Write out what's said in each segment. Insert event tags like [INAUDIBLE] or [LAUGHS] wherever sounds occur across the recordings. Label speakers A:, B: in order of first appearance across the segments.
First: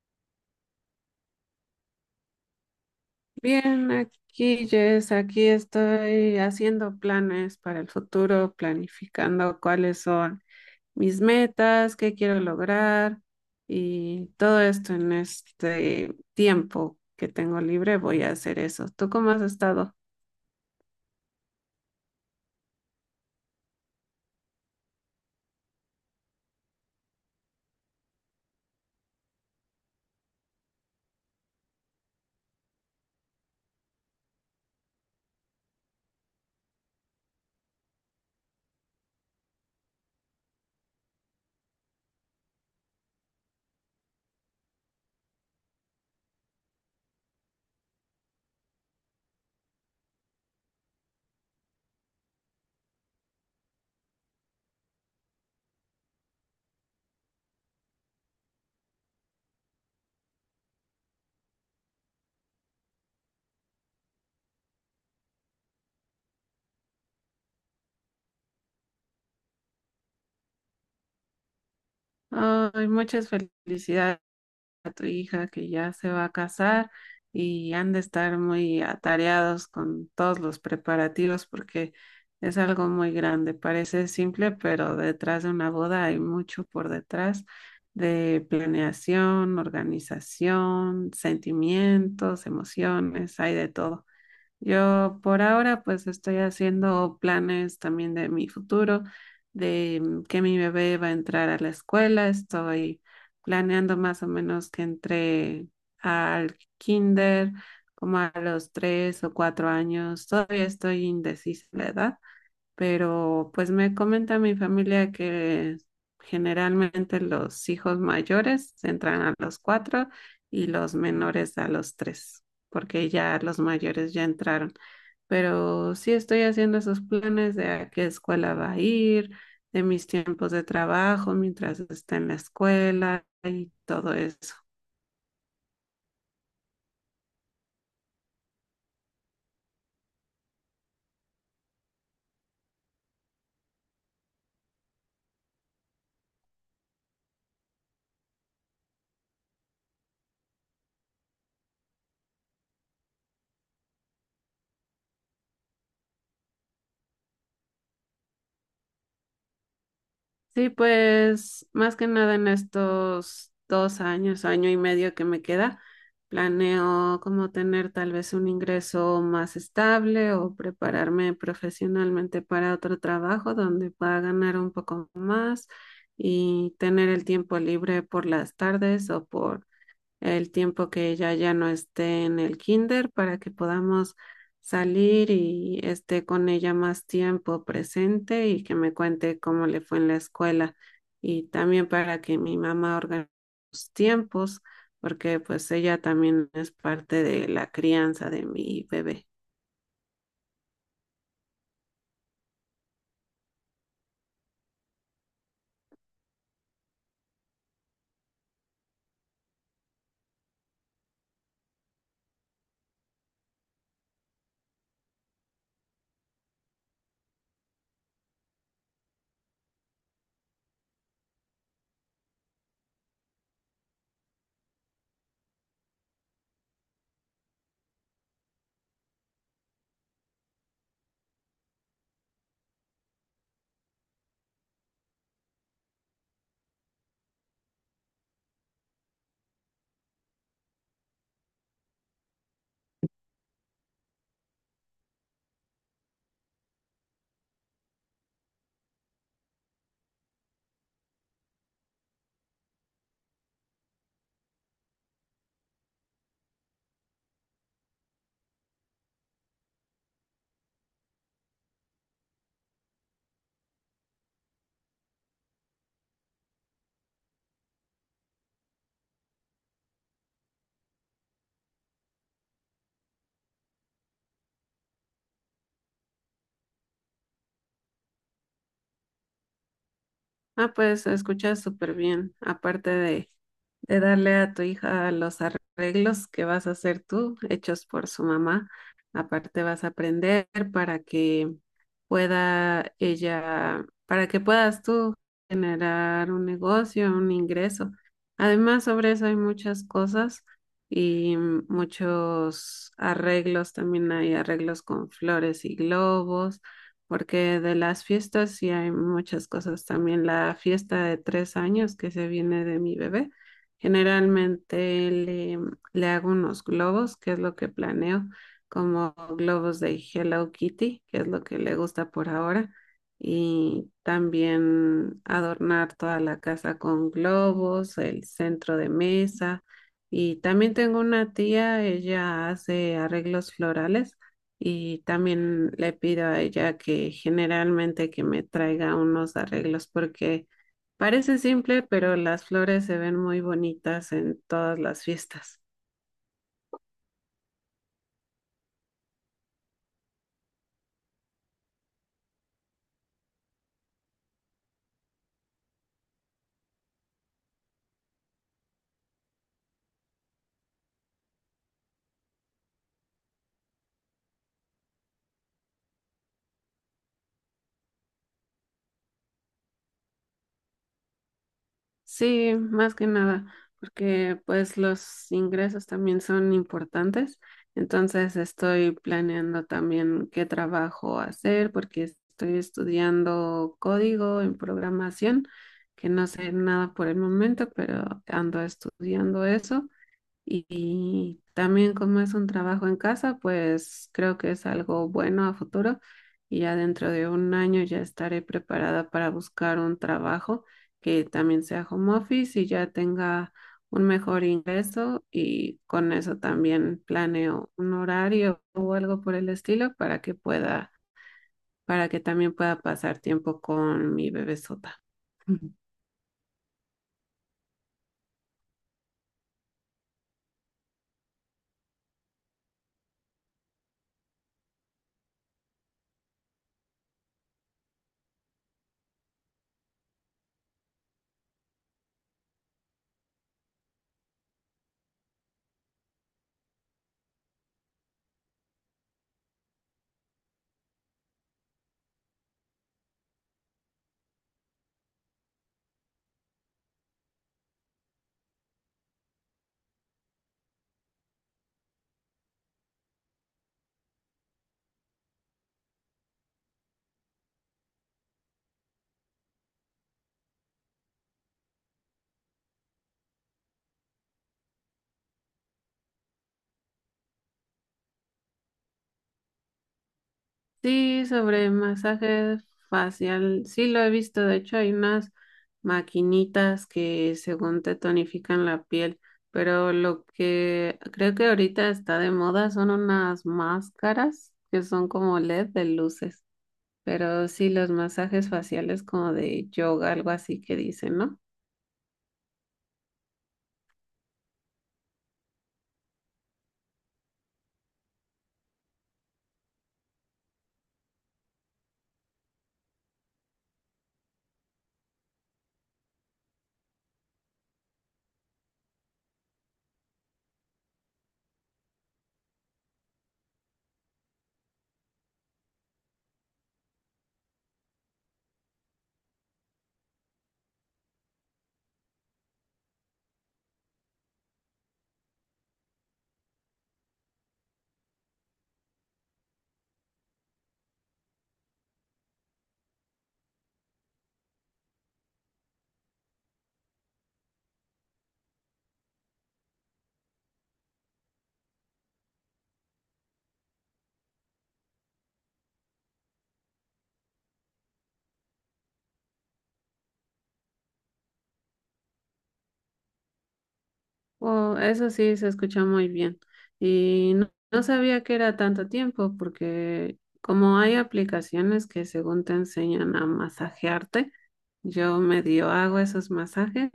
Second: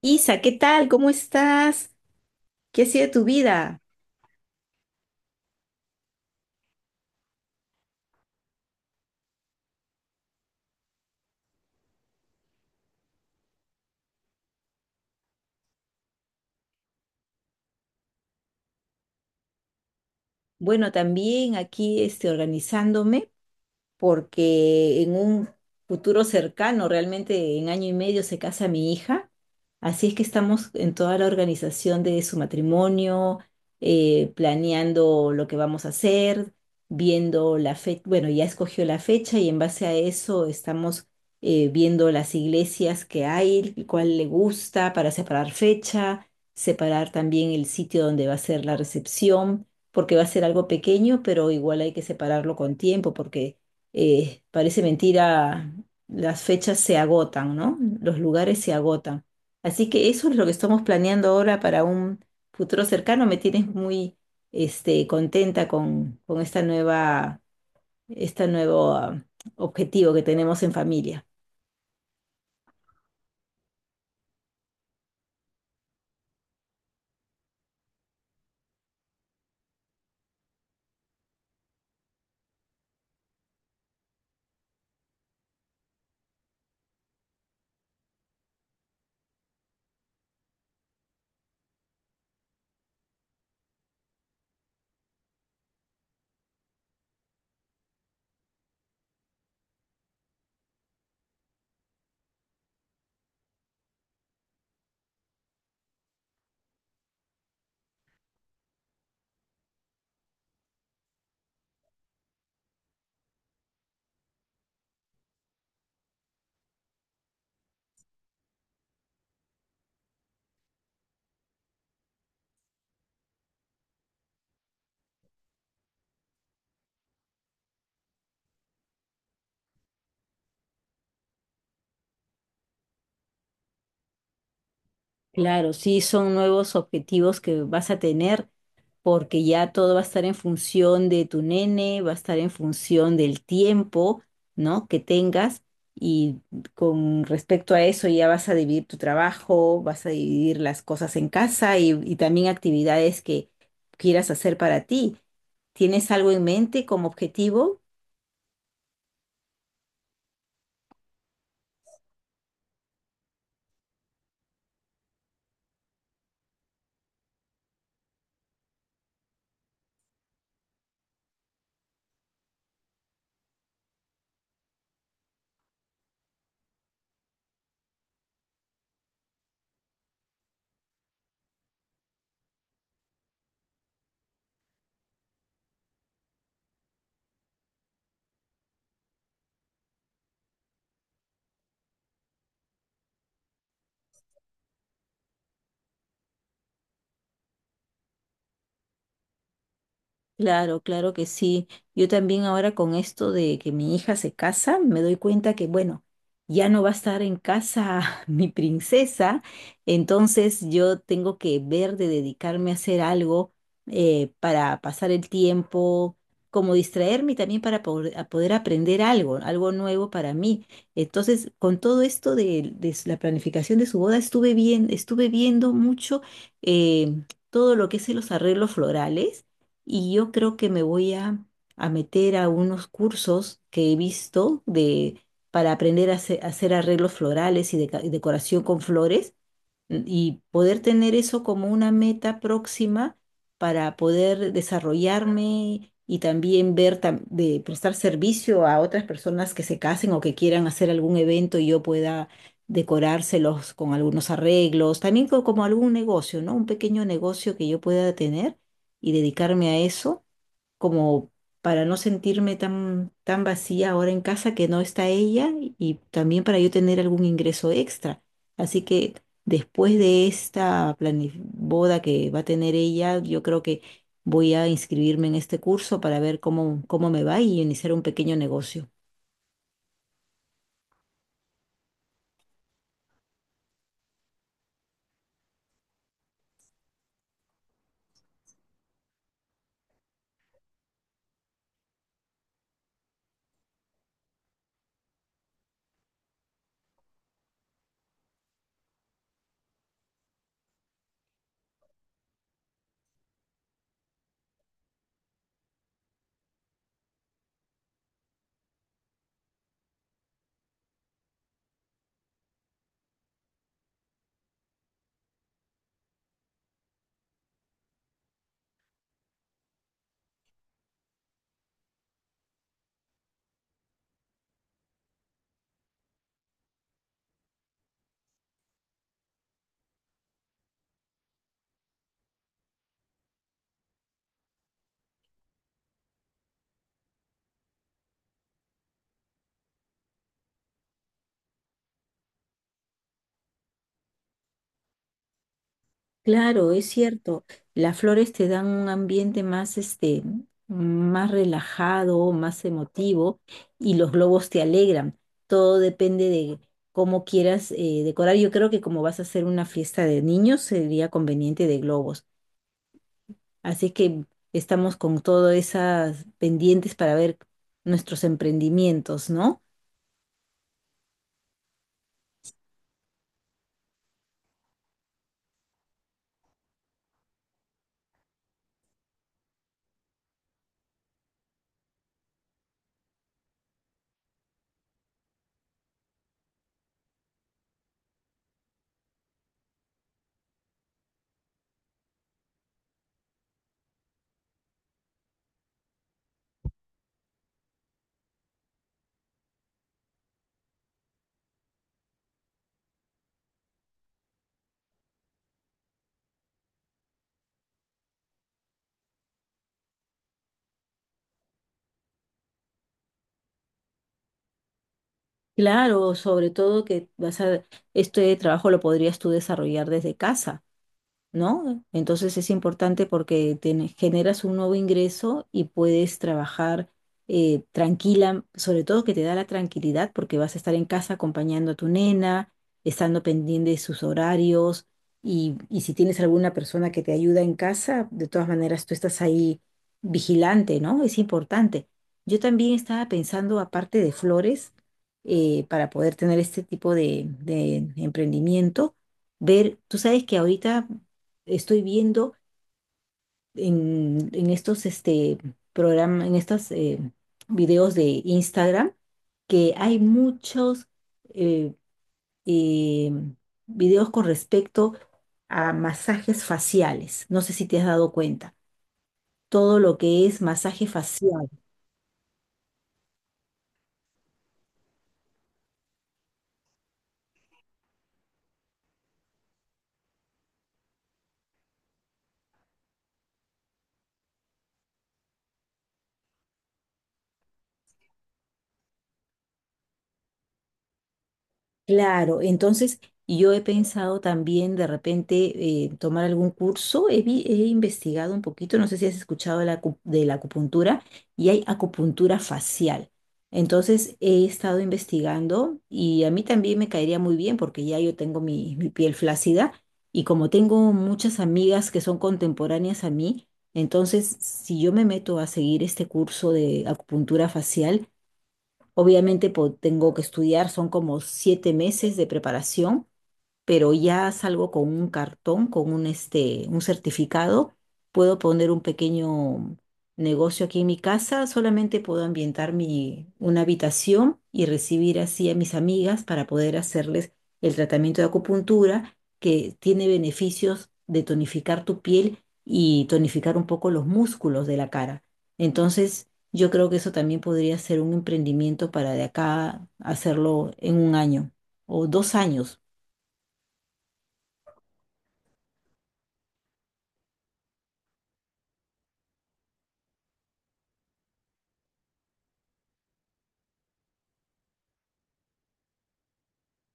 A: Isa, ¿qué tal? ¿Cómo estás? ¿Qué ha sido tu vida?
B: Bien, aquí Jess, aquí estoy haciendo planes para el futuro, planificando cuáles son mis metas, qué quiero lograr y todo esto en este tiempo que tengo libre voy a hacer eso. ¿Tú cómo has estado?
A: Bueno, también aquí organizándome porque en un futuro cercano, realmente en 1 año y medio, se casa mi hija. Así es que estamos en toda la organización de su matrimonio, planeando lo que vamos a hacer, viendo la fecha, bueno, ya escogió la fecha y en base a eso estamos viendo las iglesias que hay, cuál le gusta para separar fecha, separar también el sitio donde va a ser la recepción, porque va a ser algo pequeño, pero igual hay que separarlo con tiempo, porque parece mentira, las fechas se agotan, ¿no? Los lugares se agotan. Así que eso es lo que estamos planeando ahora para un futuro cercano. Me tienes muy, contenta con esta nueva, este nuevo, objetivo que tenemos en familia.
B: Ay, muchas felicidades. A tu hija que ya se va a casar y han de estar muy atareados con todos los preparativos porque es algo muy grande. Parece simple, pero detrás de una boda hay mucho por detrás de planeación, organización, sentimientos, emociones, hay de todo. Yo por ahora pues estoy haciendo planes también de mi futuro, de que mi bebé va a entrar a la escuela. Estoy planeando más o menos que entre al kinder como a los 3 o 4 años. Todavía estoy indecisa de la edad, pero pues me comenta mi familia que generalmente los hijos mayores entran a los cuatro y los menores a los tres, porque ya los mayores ya entraron. Pero sí estoy haciendo esos planes de a qué escuela va a ir, de mis tiempos de trabajo mientras está en la escuela y todo eso.
A: Claro, sí, son nuevos objetivos que vas a tener porque ya todo va a estar en función de tu nene, va a estar en función del tiempo, ¿no? que tengas y con respecto a eso ya vas a dividir tu trabajo, vas a dividir las cosas en casa y también actividades que quieras hacer para ti. ¿Tienes algo en mente como objetivo?
B: Sí, pues más que nada en estos 2 años, año y medio que me queda, planeo como tener tal vez un ingreso más estable o prepararme profesionalmente para otro trabajo donde pueda ganar un poco más y tener el tiempo libre por las tardes o por el tiempo que ella ya no esté en el kinder para que podamos salir y esté con ella más tiempo presente y que me cuente cómo le fue en la escuela y también para que mi mamá organice los tiempos porque pues ella también es parte de la crianza de mi bebé.
A: Claro, claro que sí. Yo también ahora con esto de que mi hija se casa, me doy cuenta que, bueno, ya no va a estar en casa [LAUGHS] mi princesa, entonces yo tengo que ver de dedicarme a hacer algo para pasar el tiempo, como distraerme y también para poder aprender algo, algo nuevo para mí. Entonces, con todo esto de la planificación de su boda, estuve bien, estuve viendo mucho eh, todo lo que es los arreglos florales y yo creo que me voy a meter a unos cursos que he visto de, para aprender a hacer arreglos florales y, y decoración con flores, y poder tener eso como una meta próxima para poder desarrollarme y también de prestar servicio a otras personas que se casen o que quieran hacer algún evento y yo pueda decorárselos con algunos arreglos, también como algún negocio, ¿no? Un pequeño negocio que yo pueda tener y dedicarme a eso como para no sentirme tan, tan vacía ahora en casa que no está ella y también para yo tener algún ingreso extra. Así que después de esta boda que va a tener ella, yo creo que voy a inscribirme en este curso para ver cómo, cómo me va y iniciar un pequeño negocio.
B: Ah, pues se escucha súper bien. Aparte de darle a tu hija los arreglos que vas a hacer tú, hechos por su mamá, aparte vas a aprender para que pueda ella, para que puedas tú generar un negocio, un ingreso. Además, sobre eso hay muchas cosas y muchos arreglos. También hay arreglos con flores y globos porque de las fiestas sí hay muchas cosas. También la fiesta de 3 años que se viene de mi bebé, generalmente le hago unos globos, que es lo que planeo, como globos de Hello Kitty, que es lo que le gusta por ahora. Y también adornar toda la casa con globos, el centro de mesa. Y también tengo una tía, ella hace arreglos florales y también le pido a ella que generalmente que me traiga unos arreglos porque parece simple, pero las flores se ven muy bonitas en todas las fiestas.
A: Claro, es cierto. Las flores te dan un ambiente más, más relajado, más emotivo y los globos te alegran. Todo depende de cómo quieras decorar. Yo creo que como vas a hacer una fiesta de niños, sería conveniente de globos. Así que estamos con todas esas pendientes para ver nuestros emprendimientos, ¿no?
B: Sí, más que nada, porque pues los ingresos también son importantes. Entonces estoy planeando también qué trabajo hacer porque estoy estudiando código en programación, que no sé nada por el momento, pero ando estudiando eso. Y también como es un trabajo en casa, pues creo que es algo bueno a futuro y ya dentro de un año ya estaré preparada para buscar un trabajo que también sea home office y ya tenga un mejor ingreso y con eso también planeo un horario o algo por el estilo para que pueda, para que también pueda pasar tiempo con mi bebesota. [LAUGHS]
A: Claro, sobre todo que vas a, este trabajo lo podrías tú desarrollar desde casa. ¿No? Entonces es importante porque tienes- generas un nuevo ingreso y puedes trabajar tranquila, sobre todo que te da la tranquilidad porque vas a estar en casa acompañando a tu nena, estando pendiente de sus horarios y si tienes alguna persona que te ayuda en casa, de todas maneras tú estás ahí vigilante, ¿no? Es importante. Yo también estaba pensando, aparte de flores, para poder tener este tipo de emprendimiento, ver, tú sabes que ahorita estoy viendo en estos programas, en estos videos de Instagram, que hay muchos eh, eh, videos con respecto a masajes faciales. No sé si te has dado cuenta. Todo lo que es masaje
B: Sí,
A: facial.
B: sobre masaje facial, sí lo he visto. De hecho, hay unas maquinitas que según te tonifican la piel, pero lo que creo que ahorita está de moda son unas máscaras que son como LED de luces. Pero sí, los masajes faciales como de yoga, algo así que dicen, ¿no?
A: Claro, entonces yo he pensado también de repente tomar algún curso, he investigado un poquito, no sé si has escuchado de de la acupuntura y hay acupuntura facial. Entonces he estado investigando y a mí también me caería muy bien porque ya yo tengo mi piel flácida y como tengo muchas amigas que son contemporáneas a mí, entonces si yo me meto a seguir este curso de acupuntura facial, obviamente tengo que estudiar, son como 7 meses de preparación, pero ya salgo con un cartón, con un, un certificado, puedo poner un pequeño negocio aquí en mi casa, solamente puedo ambientar una habitación y recibir así a mis amigas para poder hacerles el tratamiento de acupuntura, que tiene beneficios de tonificar tu piel y tonificar un poco los músculos de la cara. Entonces, yo creo que eso también podría ser un emprendimiento para de acá hacerlo en 1 año o 2 años.
B: Oh, eso sí, se escucha muy bien. Y no, no sabía que era tanto tiempo, porque como hay aplicaciones que según te enseñan a masajearte, yo medio hago esos masajes,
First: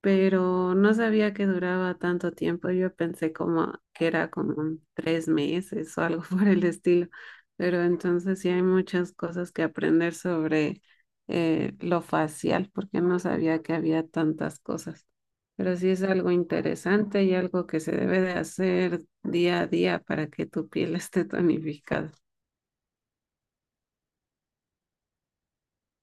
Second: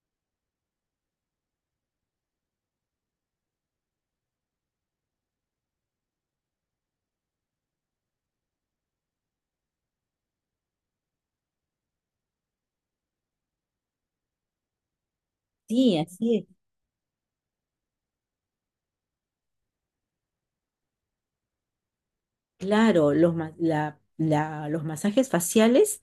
B: pero no sabía que duraba tanto tiempo. Yo pensé como que era como un 3 meses o algo [LAUGHS] por el estilo. Pero entonces sí hay muchas cosas que aprender sobre lo facial, porque no sabía que había tantas cosas. Pero sí
A: Sí,
B: es algo
A: así es.
B: interesante y algo que se debe de hacer día a día para que tu piel [LAUGHS] esté tonificada.
A: Claro, los, los masajes faciales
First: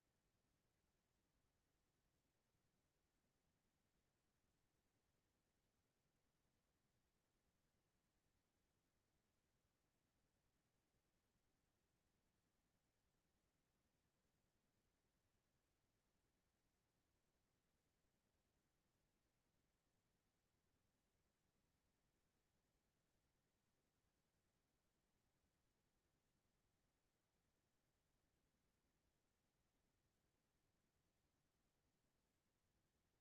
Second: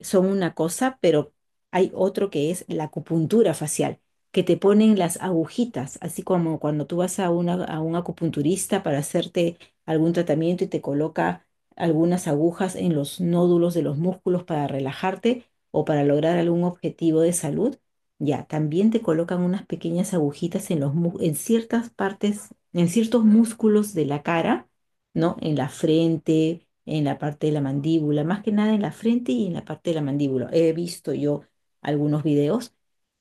A: son una cosa, pero hay otro que es la acupuntura facial, que te ponen las agujitas, así como cuando tú vas a un acupunturista para hacerte algún tratamiento y te coloca algunas agujas en los nódulos de los músculos para relajarte o para lograr algún objetivo de salud. Ya, también te colocan unas pequeñas agujitas en en ciertas partes, en ciertos músculos de la cara, ¿no? En la frente, en la parte de la mandíbula, más que nada en la frente y en la parte de la mandíbula. He visto yo algunos videos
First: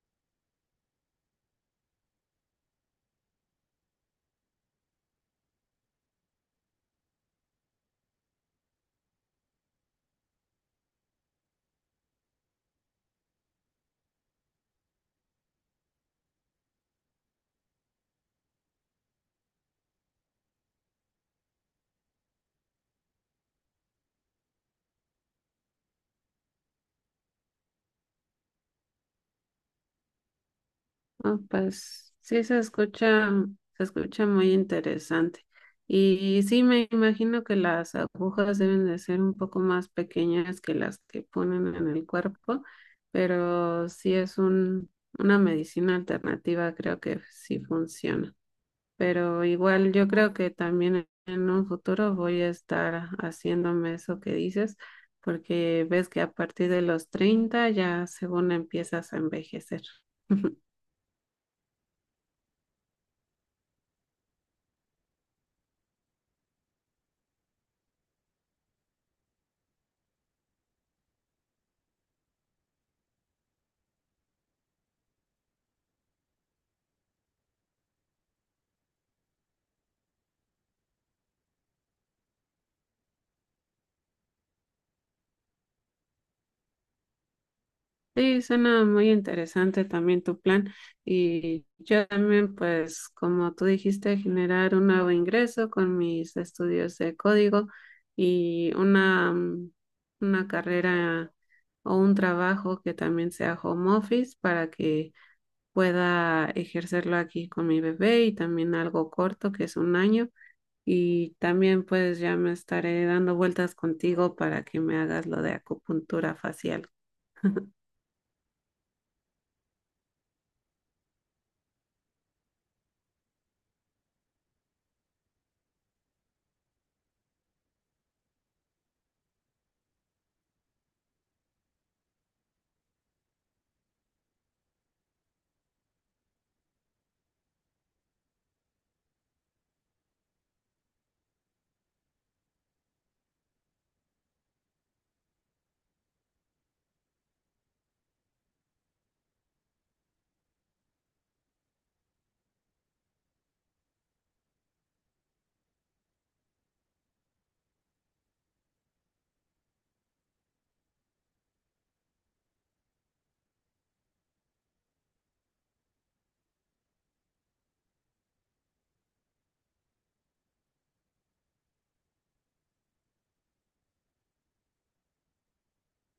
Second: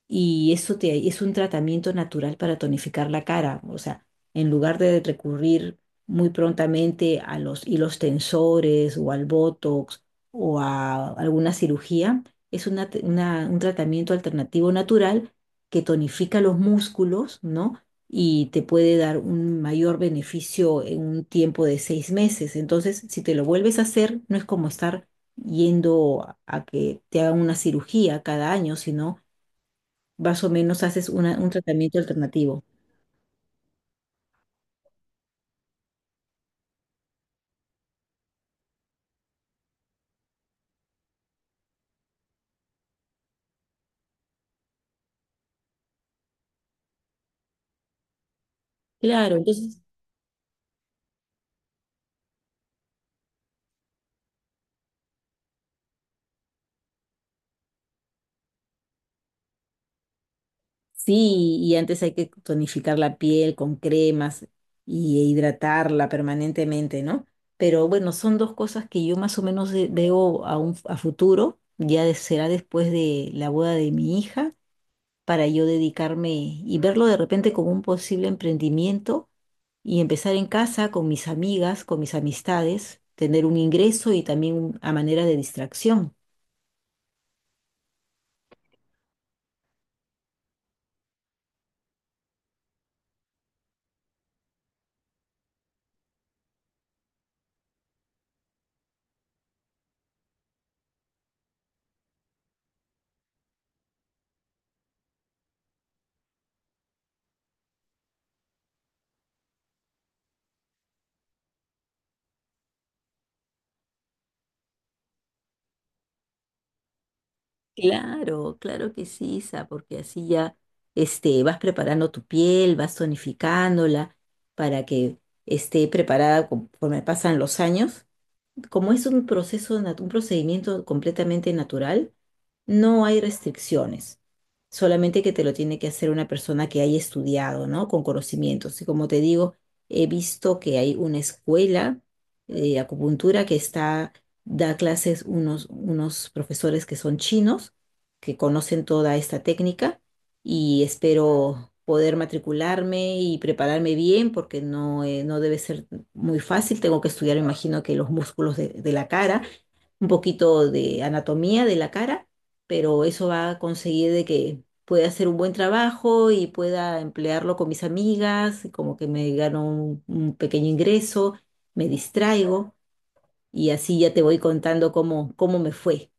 A: y eso te, es un tratamiento natural para tonificar la cara. O sea, en lugar de recurrir muy prontamente a los hilos tensores o al Botox o a alguna cirugía, es un tratamiento alternativo natural que tonifica los músculos, ¿no? Y te puede dar un mayor beneficio en un tiempo de 6 meses. Entonces, si te lo vuelves a hacer, no es como estar yendo a que te hagan una cirugía cada año, sino más o menos haces
B: Ah,
A: un tratamiento
B: pues sí se
A: alternativo.
B: escucha, se escucha muy interesante. Y sí me imagino que las agujas deben de ser un poco más pequeñas que las que ponen en el cuerpo, pero sí es un, una medicina alternativa, creo que sí funciona.
A: Claro,
B: Pero
A: entonces
B: igual yo creo que también en un futuro voy a estar haciéndome eso que dices, porque ves que a partir de los 30 ya según empiezas a envejecer. [LAUGHS]
A: sí, y antes hay que tonificar la piel con cremas y e hidratarla permanentemente, ¿no? Pero bueno, son dos cosas que yo más o menos veo a futuro, ya será después de la boda de mi hija, para yo dedicarme y verlo de repente como un posible emprendimiento y empezar en casa con mis amigas, con mis amistades, tener un ingreso y también a manera de distracción.
B: Sí, suena muy interesante también tu plan y yo también pues como tú dijiste generar un nuevo ingreso con mis estudios de código y una carrera o un trabajo que también sea home office para que pueda ejercerlo aquí con mi bebé y también algo corto que es un año y también pues ya me estaré dando vueltas contigo para que me hagas lo de acupuntura facial.
A: Claro, claro que sí, Isa, porque así ya vas preparando tu piel, vas tonificándola para que esté preparada conforme pasan los años. Como es un proceso, un procedimiento completamente natural, no hay restricciones. Solamente que te lo tiene que hacer una persona que haya estudiado, ¿no? Con conocimientos. Y como te digo, he visto que hay una escuela de acupuntura que está, da clases unos, unos profesores que son chinos, que conocen toda esta técnica y espero poder matricularme y prepararme bien porque no, no debe ser muy fácil. Tengo que estudiar, me imagino que los músculos de la cara, un poquito de anatomía de la cara, pero eso va a conseguir de que pueda hacer un buen trabajo y pueda emplearlo con mis amigas, y como que me gano un pequeño ingreso, me distraigo y así ya te voy contando cómo, cómo me fue.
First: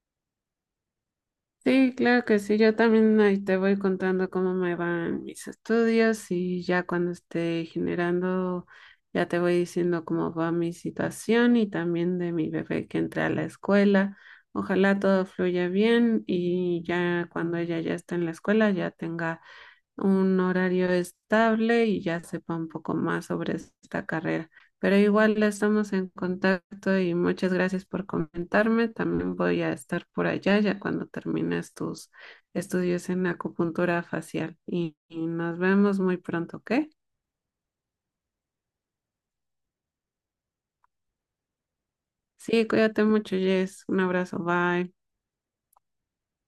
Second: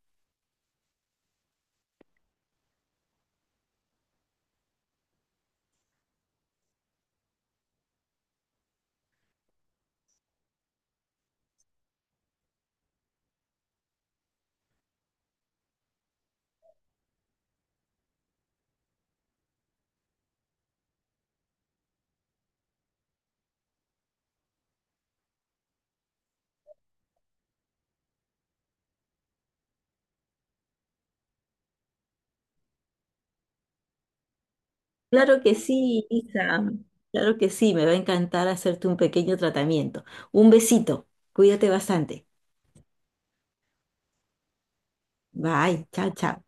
B: Sí, claro que sí. Yo también ahí te voy contando cómo me van mis estudios y ya cuando esté generando, ya te voy diciendo cómo va mi situación y también de mi bebé que entra a la escuela. Ojalá todo fluya bien y ya cuando ella ya esté en la escuela ya tenga un horario estable y ya sepa un poco más sobre esta carrera. Pero igual estamos en contacto y muchas gracias por comentarme. También voy a estar por allá ya cuando termines tus estudios en acupuntura facial. Y
A: Claro que
B: nos vemos
A: sí,
B: muy pronto,
A: Isa.
B: ¿ok?
A: Claro que sí, me va a encantar hacerte un pequeño tratamiento. Un besito. Cuídate bastante.
B: Sí, cuídate mucho, Jess. Un abrazo, bye.
A: Bye. Chao, chao.